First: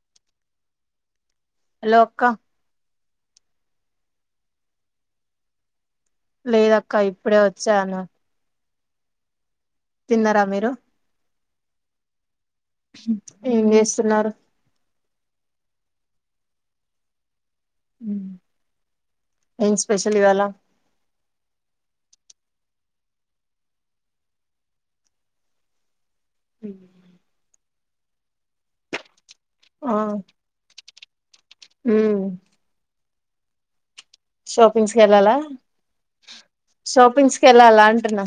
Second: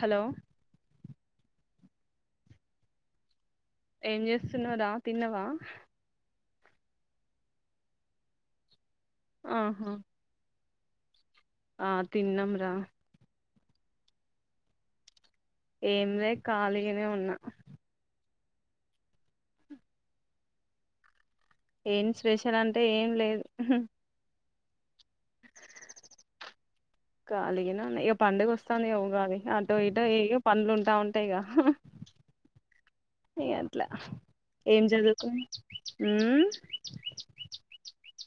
Hello hello అక్క ఏమ్ చేస్తున్నావురా తిన్నవా లేదక్క ఇప్పుడే వచ్చాను ఆహా తిన్నరా మీరు ఆ తిన్నం రా ఏమ్ చేస్తున్నారు ఏం లే కాలిగనే ఉన్నా ఉ ఏం స్పెషల్ ఇవాళ ఏం స్పెషల్ అంటే ఏం లేదు ఉహు కాలిగనే ఉన్న ఇగ పండగ వొస్తాంది గ ఉగాది అటో ఆ ఇటో ఏగో పండ్లు ఉంటా ఉంటాయిగా ఉమ్ ఇగ అట్ల షాపింగ్స్ కి వెళ్ళాలా ఉమ్ షాపింగ్స్ కి వెళ్ళాలా అంటున్నా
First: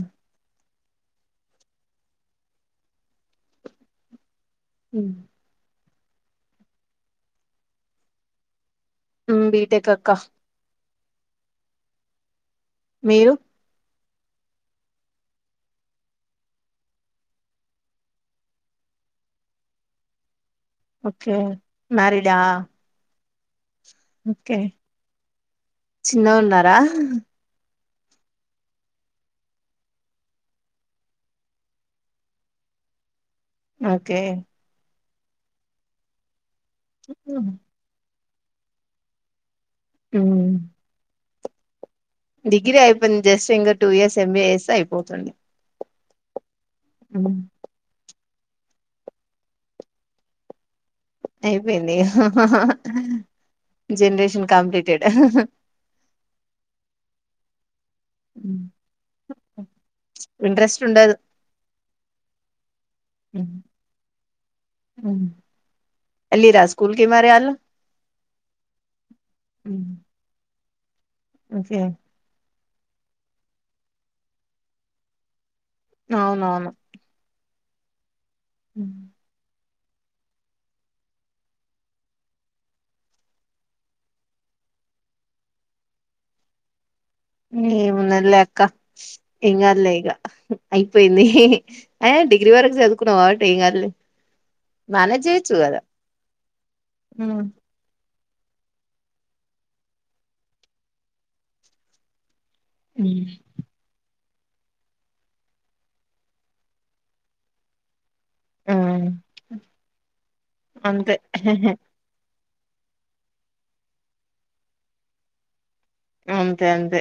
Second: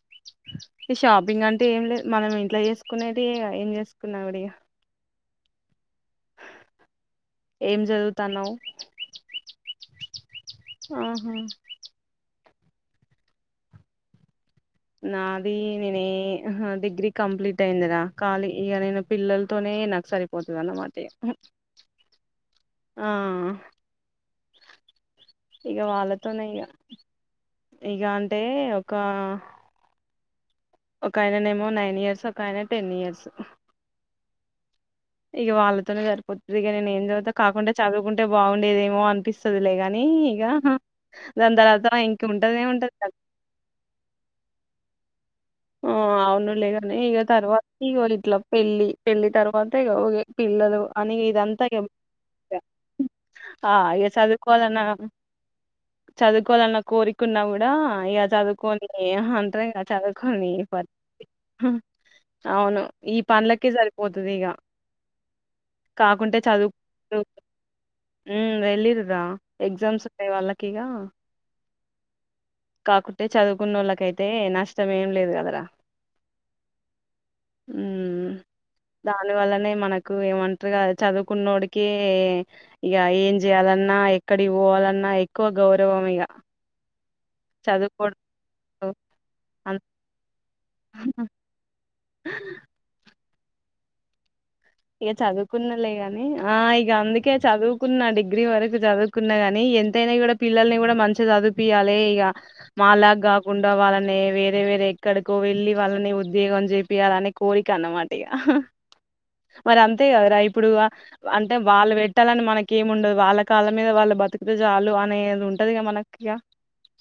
ఈ షాపింగ్ అంటు ఏం లేదు మనం ఇంట్లో చేసుకునేటియే గ ఏం చేసుకున్నా గుడా ఇగ ఏం జదువుతాన్నావ్ మ్ బీటెక్ అక్క ఆహా మీరు నాది నేనే ఆహా డిగ్రీ కంప్లీట్ అయిందిరా కాళీ ఇగ నేను పిల్లలతోనే ఏ నాక్ సరిపోతాది అనమాట ఇగ హు ఓకే మ్యారీడా ఆ ఓకే ఇగ చిన్నగా వాళ్ళతోనే ఇగ ఉన్నారా ఇగ అంటే ఒక ఒక అయిన నెమో నైన్ ఇయర్స్ ఒక ఆయిన టెన్ ఇయర్స్ ఓకే ఇగ వాళ్ళతోనే సరిపోతుంది ఇగ నేను ఏం చదువుతా ఉమ్ కాకుండా చదువుకుంటే బాగుండేదేమో అనిపిస్ చదులే గాని ఇగ దాన్ తర్త డిగ్రీ అయిపోయి జస్ట్ ఇంగ టూ ఇయర్స్ ఎంబీఏ చేస్తుంటే అయిపోతుండే ఆ అవునులె గాని ఇగ తర్వాత ఇగొ ఇట్ల పెళ్ళి పెళ్లి తర్వాత ఇగ ఒగే పిల్లలు అనిగి ఇదంతా అయిపోయింది [unintelligible] ఆ ఇగ జనరేషన్ చదుకోదనా ఆమ కంప్లీటెడ్ చదువుకోవాలన్న కోరిక ఉన్న గుడ్ డ ఇగ చదువుకొని ఆహా అంటర్ గదా చదువుకొని ఇంట్రెస్ట్ పరి ఉండదు అవును ఈ పన్లకే సరిపోతది ఇగ కాకుంటే ఎల్లిరా చదువు స్కూల్ కి మరి [unintelligible] ఆళ్ళు మ్ వెళ్ళిరు రా ఎక్సామ్స్ ఉన్నయ్ వాళ్ళకి ఇగ సేమ్ కాకుంటే చదువుకున్నోళ్ళకైతే నష్టం ఏం లేదు కదరా అవునవును మ్ దాని వల్లనే మనకు ఏమంట్ర గ చదువుకున్నోడికె ఇగ ఏం జెయాలన్నా ఎక్కడి పోవ లన్నా ఎక్కువ గౌరవం ఇగ చదువుకోడు ఏమున్నదిలే అక్క ఎం గద్లే ఇగ అయిపోయింది ఏ డిగ్రీ వరకు చదువుకున్న కాబట్టి ఏం గాద్లే ఇగ చదుకున్నళ్ళే గాని ఆ ఇగ అందుకే చదువుకున్నా డిగ్ గ్రీ వరకు చదువుకున్న గాని ఎంతైనా గుడా పిల్లల్ని కూడా మంచిగా చదువుపియాలె ఇగ మా లాగ గాకుండా వాళ్ళని వేరే వేరే ఎక్కడికో వెళ్లి వాళ్ళని ఉద్యోగం చేపియాలనే కోరిక అన్నమాట ఆహా ఆ మరి అంతే కదరా ఇప్పుడు ఆ అంతే అంటే వాళ్ళు వెట్టాలని మనక్ కేమి ఉండదు వాళ్ళ కాళ్ళ మీద వాళ్ళ బతికితే చాలు అనేది ఉంట్ టదిగా మనకు ఇగ అంతే అంతే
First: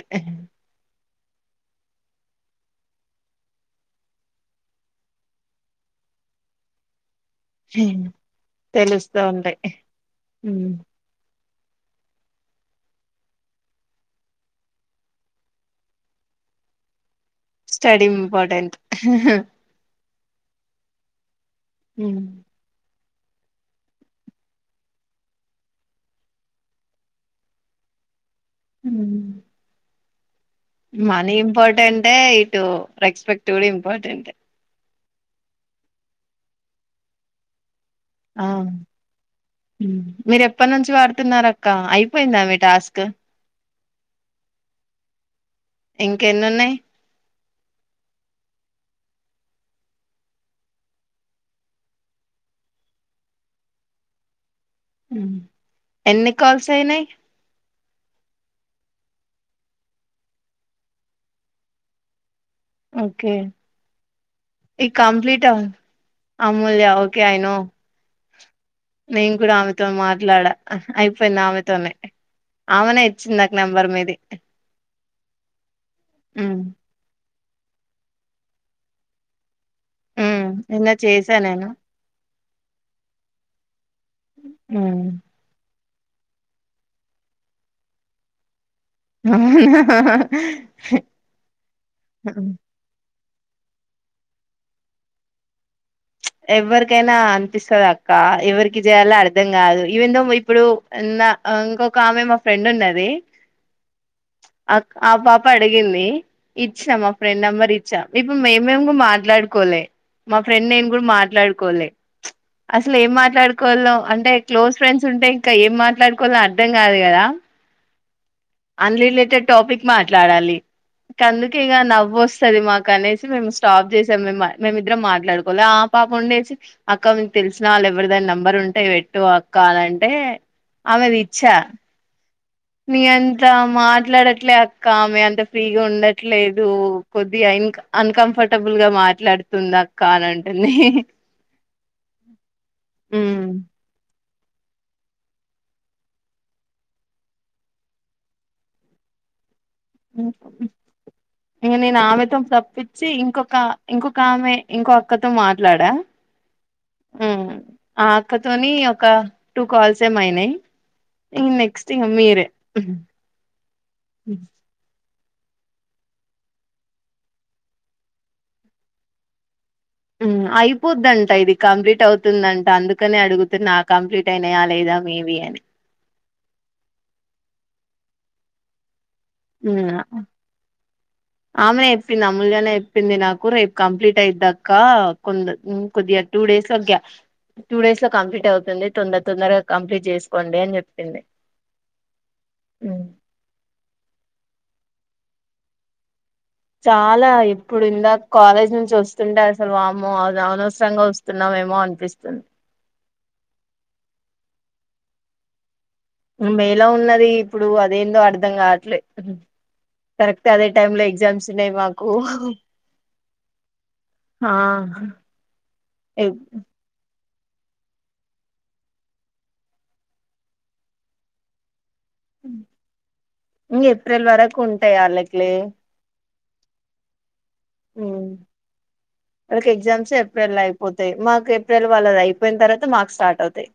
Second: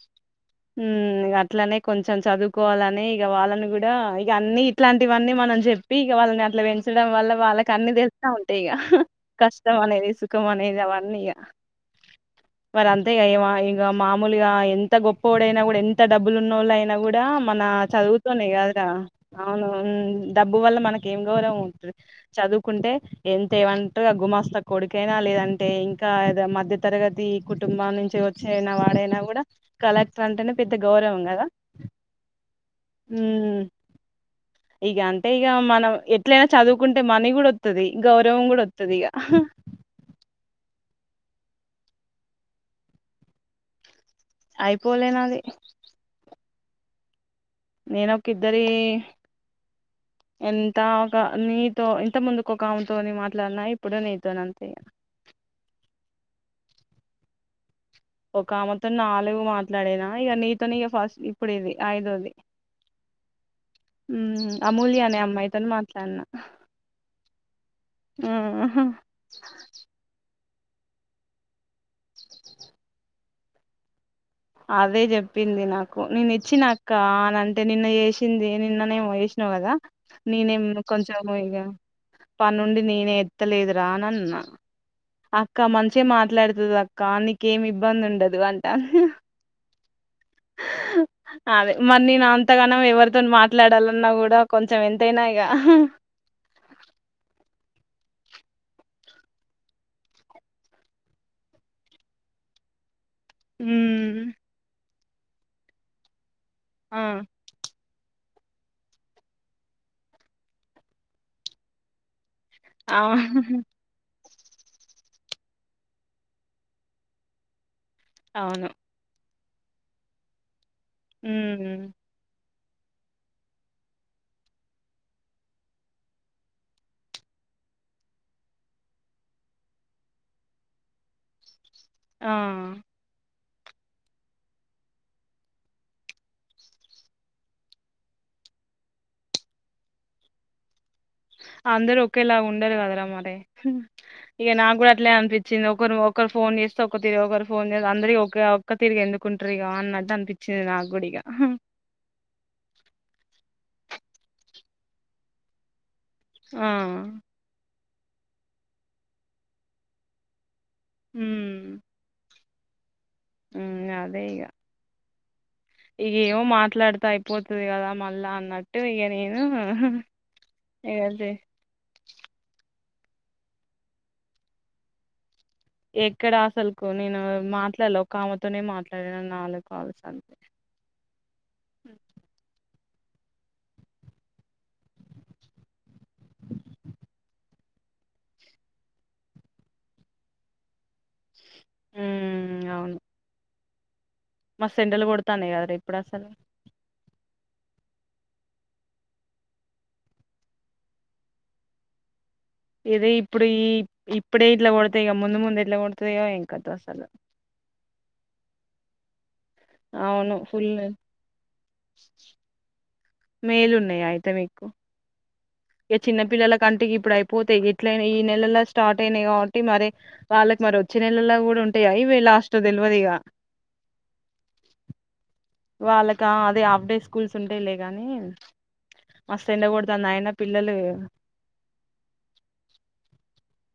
ఊ మ్ ఇగ అట్లనే కొంచెం చదువుకోవాలని ఇగ వాళ్ళని గుడా ఇక అన్ని ఇట్లాంటివన్నీ మనం జెప్పి ఇగ వాళ్ళని అట్లా పెంచు డం వల్ల వాళ్ళకి అన్ని తెలుత్త ఉంటాయి ఇగా హా తెలుస్తా ఉంటాయి కష్టం అనేది సుఖం అనేది అవన్నీ ఇగ మరి అంతే గ ఇగ మా ఇంగ మామూలుగా ఎంత గొప్ప వొడైన గుడా ఎంత డబ్బులు ఉన్న వొళ్ళ అయినా గుడా మన స్టడీ చదువుతోనే గద్ ఇంపార్టెంట్ రా అవునవును మ్ డబ్బు వల్ల మనకు ఏం గౌరం చదువుకుంటే ఎంతేమంటారు గుమాస్త కొడుకైనా లేదంటే ఇంకా ఏదో మధ్య తరగతి ఈ కుటుంబం నుంచి చైనా వాడైనా కూడా కలెక్టర్ అంటేనే పెద్ద గౌరవం మాని గదా ఇంపార్టెంటే ఇటు రెస్పెక్ట్ హ్మ్. కూడా ఇంపార్టెంటె ఇగ అంటే ఇగ మనం ఎట్లయినా చదువుకుంటే మనీ కూడా ఒత్తది గౌరవం కూడా అవును ఒతదిగా చ్ వాడుతున్నారు అక్క అయిపోయిందా మీ టాస్క్ అయిపోలేనాది ఇంకెన్ని ఉన్నాయి నేనొక్కిద్దరి ఎంత ఒక నీతో ఇంత ముందుకు ఒక అమెతోని మాట్లాడిన ఇప్పుడు నితోన్ అంతే ఇగ ఎన్ని కాల్స్ అయిన్నాయి ఒక ఆమెతోన్ నాలుగు మాట్లాడినా ఇగ నీతోని ఇగ ఫస్ట్ ఇప్పుడు ఇది ఐదోది ఓకే హ్మ్. ఈ అమూల్య అనే కంప్లీటా అమ్మాయితోని మాట్లాడిన. అమ్మూల్యా ఓకే అయినో ఆఅ నేను కూడా ఆమెతోన్ మాట్లాడా అయిపోయింది ఆమెతోనే ఆమెనే ఇచ్చింది నక్ నెంబర్ మీది అవే చెప్పింది నాకు నేను ఉమ్ ఇచ్చినాక్క అన్నన్ టే నిన్న చేసింది నిన్ననేమో చేసినవ్ కదా ఉమ్ నేనేం నిన్న కొంచెం చేసా ఇగ నేను పనుండి నేనే ఎత్తలేదురా అన్ అన్నా ఉమ్ అక్క మంచి గా మాట్లాడుతది అక్క నీకేమి ఇబ్బంది ఉండదు అం అవునా అదే మరి నేను అంతగానం ఎవ తోన్ మాట్లాడాలన్నా కూడా కొంచెం ఎంతైనా ఇగ ఎవరికైనా అనిపిస్తది అక్క ఎవరికి చేయాలో అర్థం కాదు ఈవెందో ఇప్పుడు అ ఇంకొక ఆమె మా ఫ్రెండ్ ఉన్నది ఉమ్మ్ ఆ పాప అడిగింది ఇచ్చినా ఆ మా ఫ్రెండ్ నెంబర్ ఇ చ ఇప్పు మేమేం కూడా మాట్లాడుకోలే మా ఫ్రెండ్ నేను కూడా మాట్లాడుకోలే అసలు ఏం అవు మాట్లాడుకోల్నో అంటే క్లోజ్ ఫ్రెండ్స్ ఉంటే ఇంకా ఏం మాట్లాడుకోవాలో అర్థం కాదు కదా అవును అన్ లిలేటెడ్ టాపిక్ మాట్లాడాలి కందుకే ఇగ ఉమ్ నవ్వోస్ సరే మాకు అనేసి మేము స్టాప్ చేసాం మేం మేమిద్దరం మాట్లాడుకోలె ఆ పాప ఉండేసి అక్క తెలిసిన వాళ్ళు ఎవరిదైనా నెంబర్ ఉంటే పెట్టు అక్క అని అంటే ఆమెది ఇచ్చా ఆ నీ అంత మాట్లాడట్లే అక్క ఆమె అంత ఫ్రీగా ఉండట్లేదు కొద్దిగా ఇన్ అన్కంఫర్ట్ కంఫర్టబుల్ గా మాట్లాడుతుంది అక్క అని అంటుంది అందరుూ ఒకేలా ఉండరు కదరా మరి ఇగ నాకు కూడా అట్లే అనిపించింది ఒకరు ఒకరు ఫోన్ చేస్తే ఒక తిరి ఒకరు ఫోన్ అందరిక ఒక ఒక్క తిరిగి ఎందుకుంటారు ఇగ అన్నట్టు అనిపించింది నాకు కూడా ఇగ ఇగ నేను ఆమెతో తప్పించి ఇంకొక ఇంకొక ఆమె ఇంకోఅక్కతో మాట్లాడా ఆ ఉమ్ ఆ అక్కతోని ఒక టూ కాల్స్ ఏమోయినాయి ఇ ఉమ్ నెక్స్ట్ మీరే ఉమ్ అదే ఇగ ఇగా ఏమో మాట్లాడుత అయిపోతది కదా మళ్ళా అన్నట్టు ఇగ నేను హ్మ్ ఇగ అయిపోదంట ఇది కంప్లీట్ అవుతుందంట అందుకు క్కనే అడుగుతున్న కంప్లీట్ అయినాయా లేదా మీవి అని ఎక్కడ అసలుకు నేను మాట్లాడ ఒక ఆమెతోనే మాట్లా ఉ ఆమెనే చెప్పింది అమూల్యనే చెప్ ప్పింది నాకు రేపు కంప్లీట్ అయిదక్క కొ కొద్దిగా టూ డేస్ గ్యా టూ డేస్ లో కంప్లీట్ అవుతుంది తొందర తొందరగా కంప్లీట్ చేసుకోండి అని చెప్పింది ఉమ్ మ సెండలు కొడతానే కదర ఇప్పుడు అసలు చాలా ఇప్పుడు ఇందా కాలేజ్ నుంచి వస్తుంటే అసలు వాము అనవసరంగా వస్తున్నాం ఏమో అనిపిస్తుంది ఇదే ఇప్పుడు ఈ ఇప్పుడే ఇట్లా కొడతా ఇక ముందు ముందు ఏట్లా కొడతా మేలో ఉన్నది ఇప్పుడు అదేందో అర్ధం కావట్లే అవును కరెక్ట్ అదే ఫుల్ టైములో ఎగ్జామ్స్ ఉన్నాయి మాకు మే లో ఉన్నాయా అయితే ఆ మీకు ఏ చిన్న పిల్లలా కంటికి ఇప్పు ఇప్పుడు అయిపోతేయి ఎట్ల ఈ నెల స్టార్ట్ అయినాయి కాబట్టి మరి వాళ్ళకి మరి వచ్చ నెల కూడా ఉం ఇవే లాస్ట్ తెలువదిగా ఇంగ ఏప్రిల్ వరకు ఉంటాయి ఆళ్ళకి లే వాళ్ళకా అదే హాఫ్ డే స్కూల్స్ ఉంటాయిలే గాని మస్తు ఎండ వాళ్ళకి కొడతాంది ఎగ్జామ్స్ అయినా ఏప్రిల్ పిల్లలు అయిపోతాయి మాకు ఏప్రిల్ వాళ్ళ అయిపోయిన తర్వాత మాకు స్టార్ట్ అవుతాయి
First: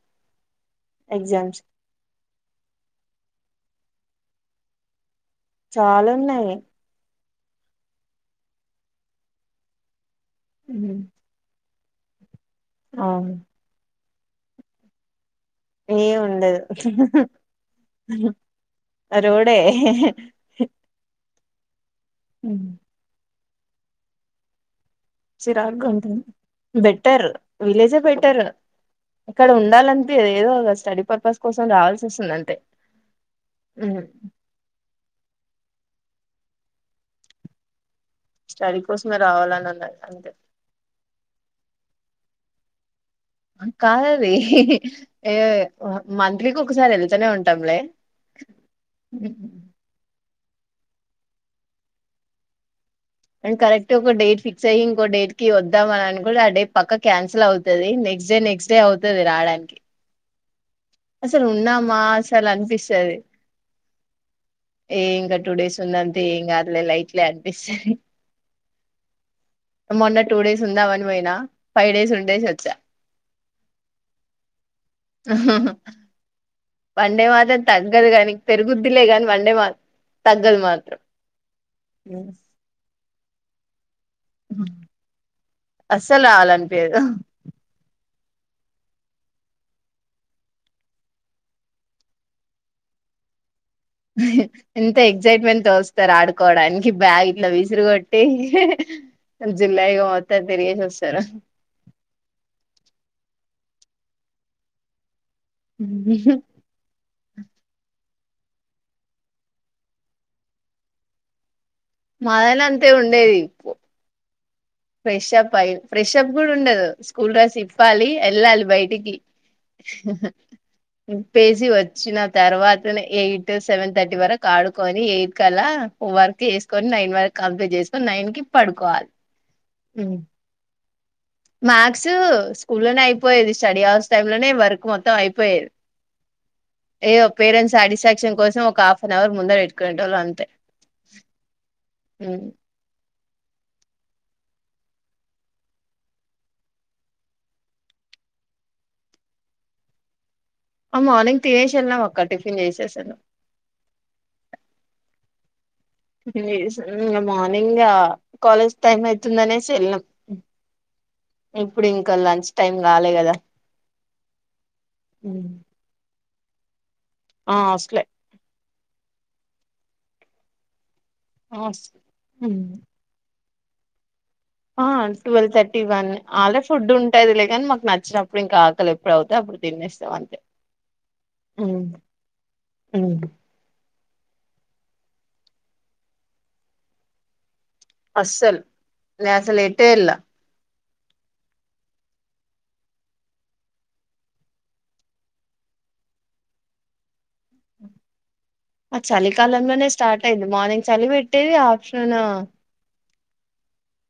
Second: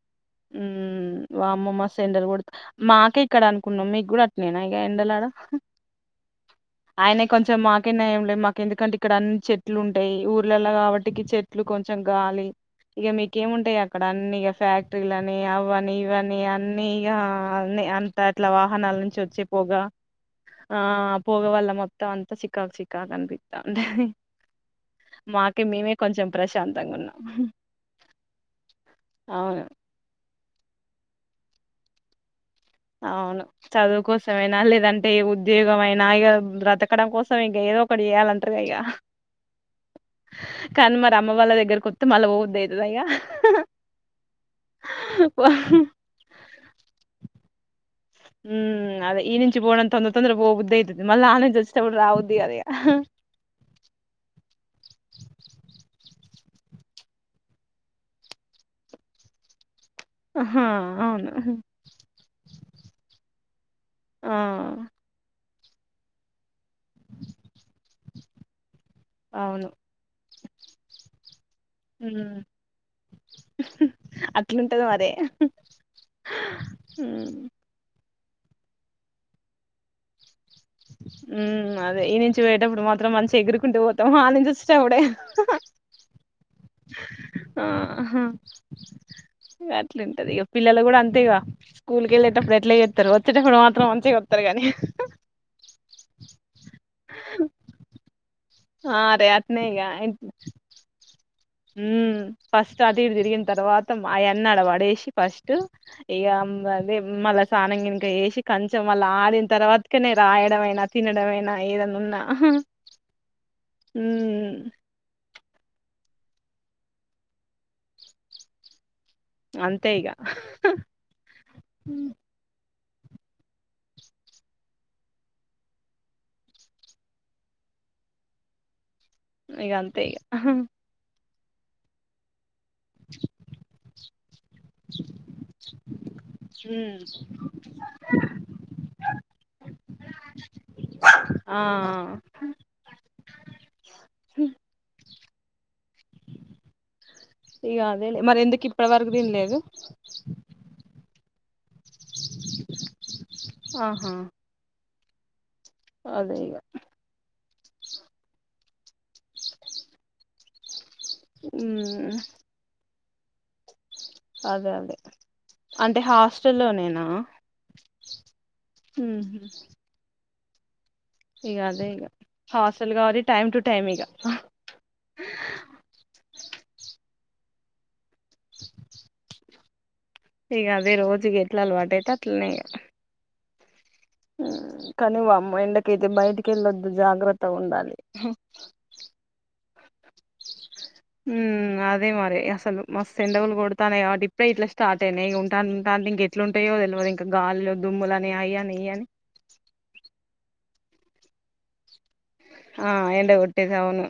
ఎగ్జామ్స్ వామ్మో మస్త్ ఎండలు కొడు మాకే ఇక్కడ అనుకున్నాం మీకు కూడా నేనా ఎండలాడ చాలన్నాయి అయినా కొంచెం మాకేనయం లే మాకు ఎందుకంటే ఇక్కడ అన్ని చెట్లు ఉంటాయి ఊర్లలా కాబట్టికి చెట్లు కొంచెం కొంచం గాలి ఇక మీక అవును ఏమింటాయి అక్కడ అన్ని ఇక ఫ్యాక్టరీలున్న అవని ఏం ఇవని ఉండదు అన్ని ఇగ అన్ని అంత ఇట్లా వాహనాల నుంచి వచ్చే రోడే పోగా ఆ పోగవల్ల మొత్తం అంత సిక్కాగ సిక్కాగ అనిపిస్త ఉంటది మాకే చిరాగగా మేమే ఉంటుంది కొంచెం ప్రశాంతంగా ఉన్నాం బెటర్ విలేజ్ బెటర్ ఇక్కడ అవును ఉండా ఏదో ఒక స్టడీ పర్పస్ కోసం రావాల్సి వస్తుందంతే అవును చదువు కోసమేనా లేదంటే ఉద్ ఉద్యోగమైన ఇగ బ్రతకడం కోసం ఇంక ఏదోక్ ఒకటి చేయాలంటారు ఇగ స్టడీ కోసమే రావాలని ఉన్నది అంతే కానీ మరి అమ్మ వాళ్ళ దగ్గర కొతే మళ్ళ [unintelligible] కాదది ఏ మంత్లీ ఒకసారి వెళ్తనే ఉంటాంలే ఉమ్ అదే ఈ నుంచి బోడం తోన్ తొంద్ర పోద్దే అయితుది మళ్ళీ అనుచ్చి తప్పుడు రాబుది కాదు ఇగా నేన్ కరెక్ట్గా ఒక డేట్ ఫిక్స్ అయ్యి ఇంకో డేట్ వద్దాం అని అను కూడా ఆ డేట్ పక్క క్యాన్సల్ అవుతది next next day next day అవుతది రావడానికి ఆహా అవును అసలు ఉన్నామా అసలు అనిపిస్తది ఆ ఏం గట్ టూ డేస్ ఉందంతి ఎం కాదులే లైట్ అనిపిస్తంది అవును మొన్న టూ డేస్ ఉందాం అని పోయిన ఫైవ్ డేస్ ఉండేసి వోచ ఉమ్ హు అట్లుంటే ఉమ్ హు వండే ఉమ్ మాత్రం తగ్గదు కానీ పెరుగుద్దిలే గానీ వండే మాత్ ఉమ్ అదే ఈ నుంచి పోయేటప్పుడు మాత్రం మంచిగా ఎగురుకుంటూ పోతాం అటునుంచి వచ్చేటప్పుడే ఎదో అహా అట్లుంటది ఇక పిల్లలు కూడా అంతే ఇక స్కూల్ కేళ్ళేటప్పుడు అట్లా చేతారు వచ్చేటప్పుడు మాత్ర్ ఎంత ఎక్సైట్మెంట్ తో వస్తారు ఆడుకోడానికి బ్యాగ్ ఇట్లా విసిరుగొట్టి ఆ రే అట్నే ఇగ జులై గా పోతారు తిరిగేసి ఒస్తరు ఉమ్ ఫస్ట్ అటు ఇటు తిరిన తర్వాత అవ్విని అన్నాడ పడేసి ఫస్ట్ ఇక అదే మళ్ళా సన్నంగినిక చెస్ కంచెం వాళ్ళ ఆడిన తర్వాతకనే రాయడంమైనా తినడంమైనా ఏదన్నా ఉన్న మాదైనా ఫ్రెషప్ అయి ఫ్రెషప్ కూడా ఉండదు స్కూల్ డ్రస్ ఇప్పాలి వెళ్ళాలి బయటికి అంతే ఇగ హా హా విప్పేసి వచ్చిన తర్వాత్ ఎయిట్ సెవెన్ థర్టీ వరకు ఆడుకొని ఎయిట్ కలా వర్క్ చేసుకొని నైన్ వరకు కంప్లీట్ చేస్త్ సో నైన్కి పడుకోవాలి ఇగ అంతే ఇగ మ్యాథ్స్ స్కూ లోనే అయిపోయేది స్టడీ హౌర్స్ టై లోనే వర్క్ మొత్తం అయిపోయేది ఉమ్ ఏదో పేరెంట్స్ సాటిస్ఫాక్షన్ కోసం ఒక హాఫ్ అన్ అవర్ ముందర పెట్టుకునేటోల్లం అంతే ఆ ఇగ అదేలే మరి ఎందుకు ఇప్పటి వరకు తిన్నాలేదు ఆ మార్నింగ్ తినేసి వెళ్ళాం అక్క టిఫిన్ చేసేసాను ఆహా అదే టిఫిన్ ఇగ చేసారు ఉమ్ ఇంగ మార్నింగ్ నింగా కాలేజ్ టైమ్ అయితుందనేసి వెళ్ళాం ఇప్పుడు ఇంకా ఉమ్ లంచ్ టైం కాలే కదా అదే అదే అంటే హాస్టల్లో నేనా ఆ ఆస్టలే ఉహూ ఇగ అదే హాస్టల్ కాబట్టి టైమ్ టు టైమ్ ఇగ ఆ twelve thirty one already food ఉంటది లే కనీ మాకు నచ్చినప్పుడు ఇంకా ఆకలి ఎప్పుడుఅవ్వుతే అప్పుడు తినేస్త ఇగ అదే రోజుకి ఎట్ల అలవాటు అయితే అట్లనే ఇంగ కానీ వామ్మా ఎండకైతే బయటికెళ్ళొద్దు జాగ్రత్తగా ఉండాలి అస్సలు నే అసలు ఎటేల ఉమ్ అదే మరి అసలు మస్తు ఎండగలు కొడతాన్నయి ఇప్పుడే ఇట్ల స్టార్ట్ అయినయి ఉంటాంటా ఇంక ఎట్లుంటాయో తెలువదు ఇంక గాలులు దుమ్లు అని ఇయి ఆ అని చలికాలంలోనే స్టార్ట్ అయింది మార్నింగ్ చలి పెట్టేది ఆఫ్టర్నూన్ ఆ ఎండ కొట్టేది అవును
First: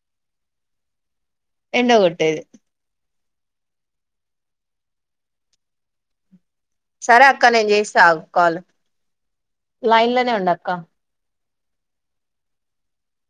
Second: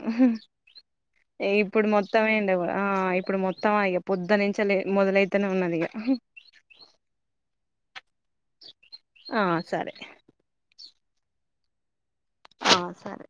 ఇప్పుడు మొత్తమే ఎండగొట్టేది ఎండకు ఆ ఆ ఇప్పుడు మొత్తమ ఇగ పొద్ద నుంచి లే మొదలైతనే ఉన్నది ఇగ సరే అక్క నేను చేస్తా ఆగు కాల్ ఆ సరే లైన్ లోనే ఉండక్క ఆ సరే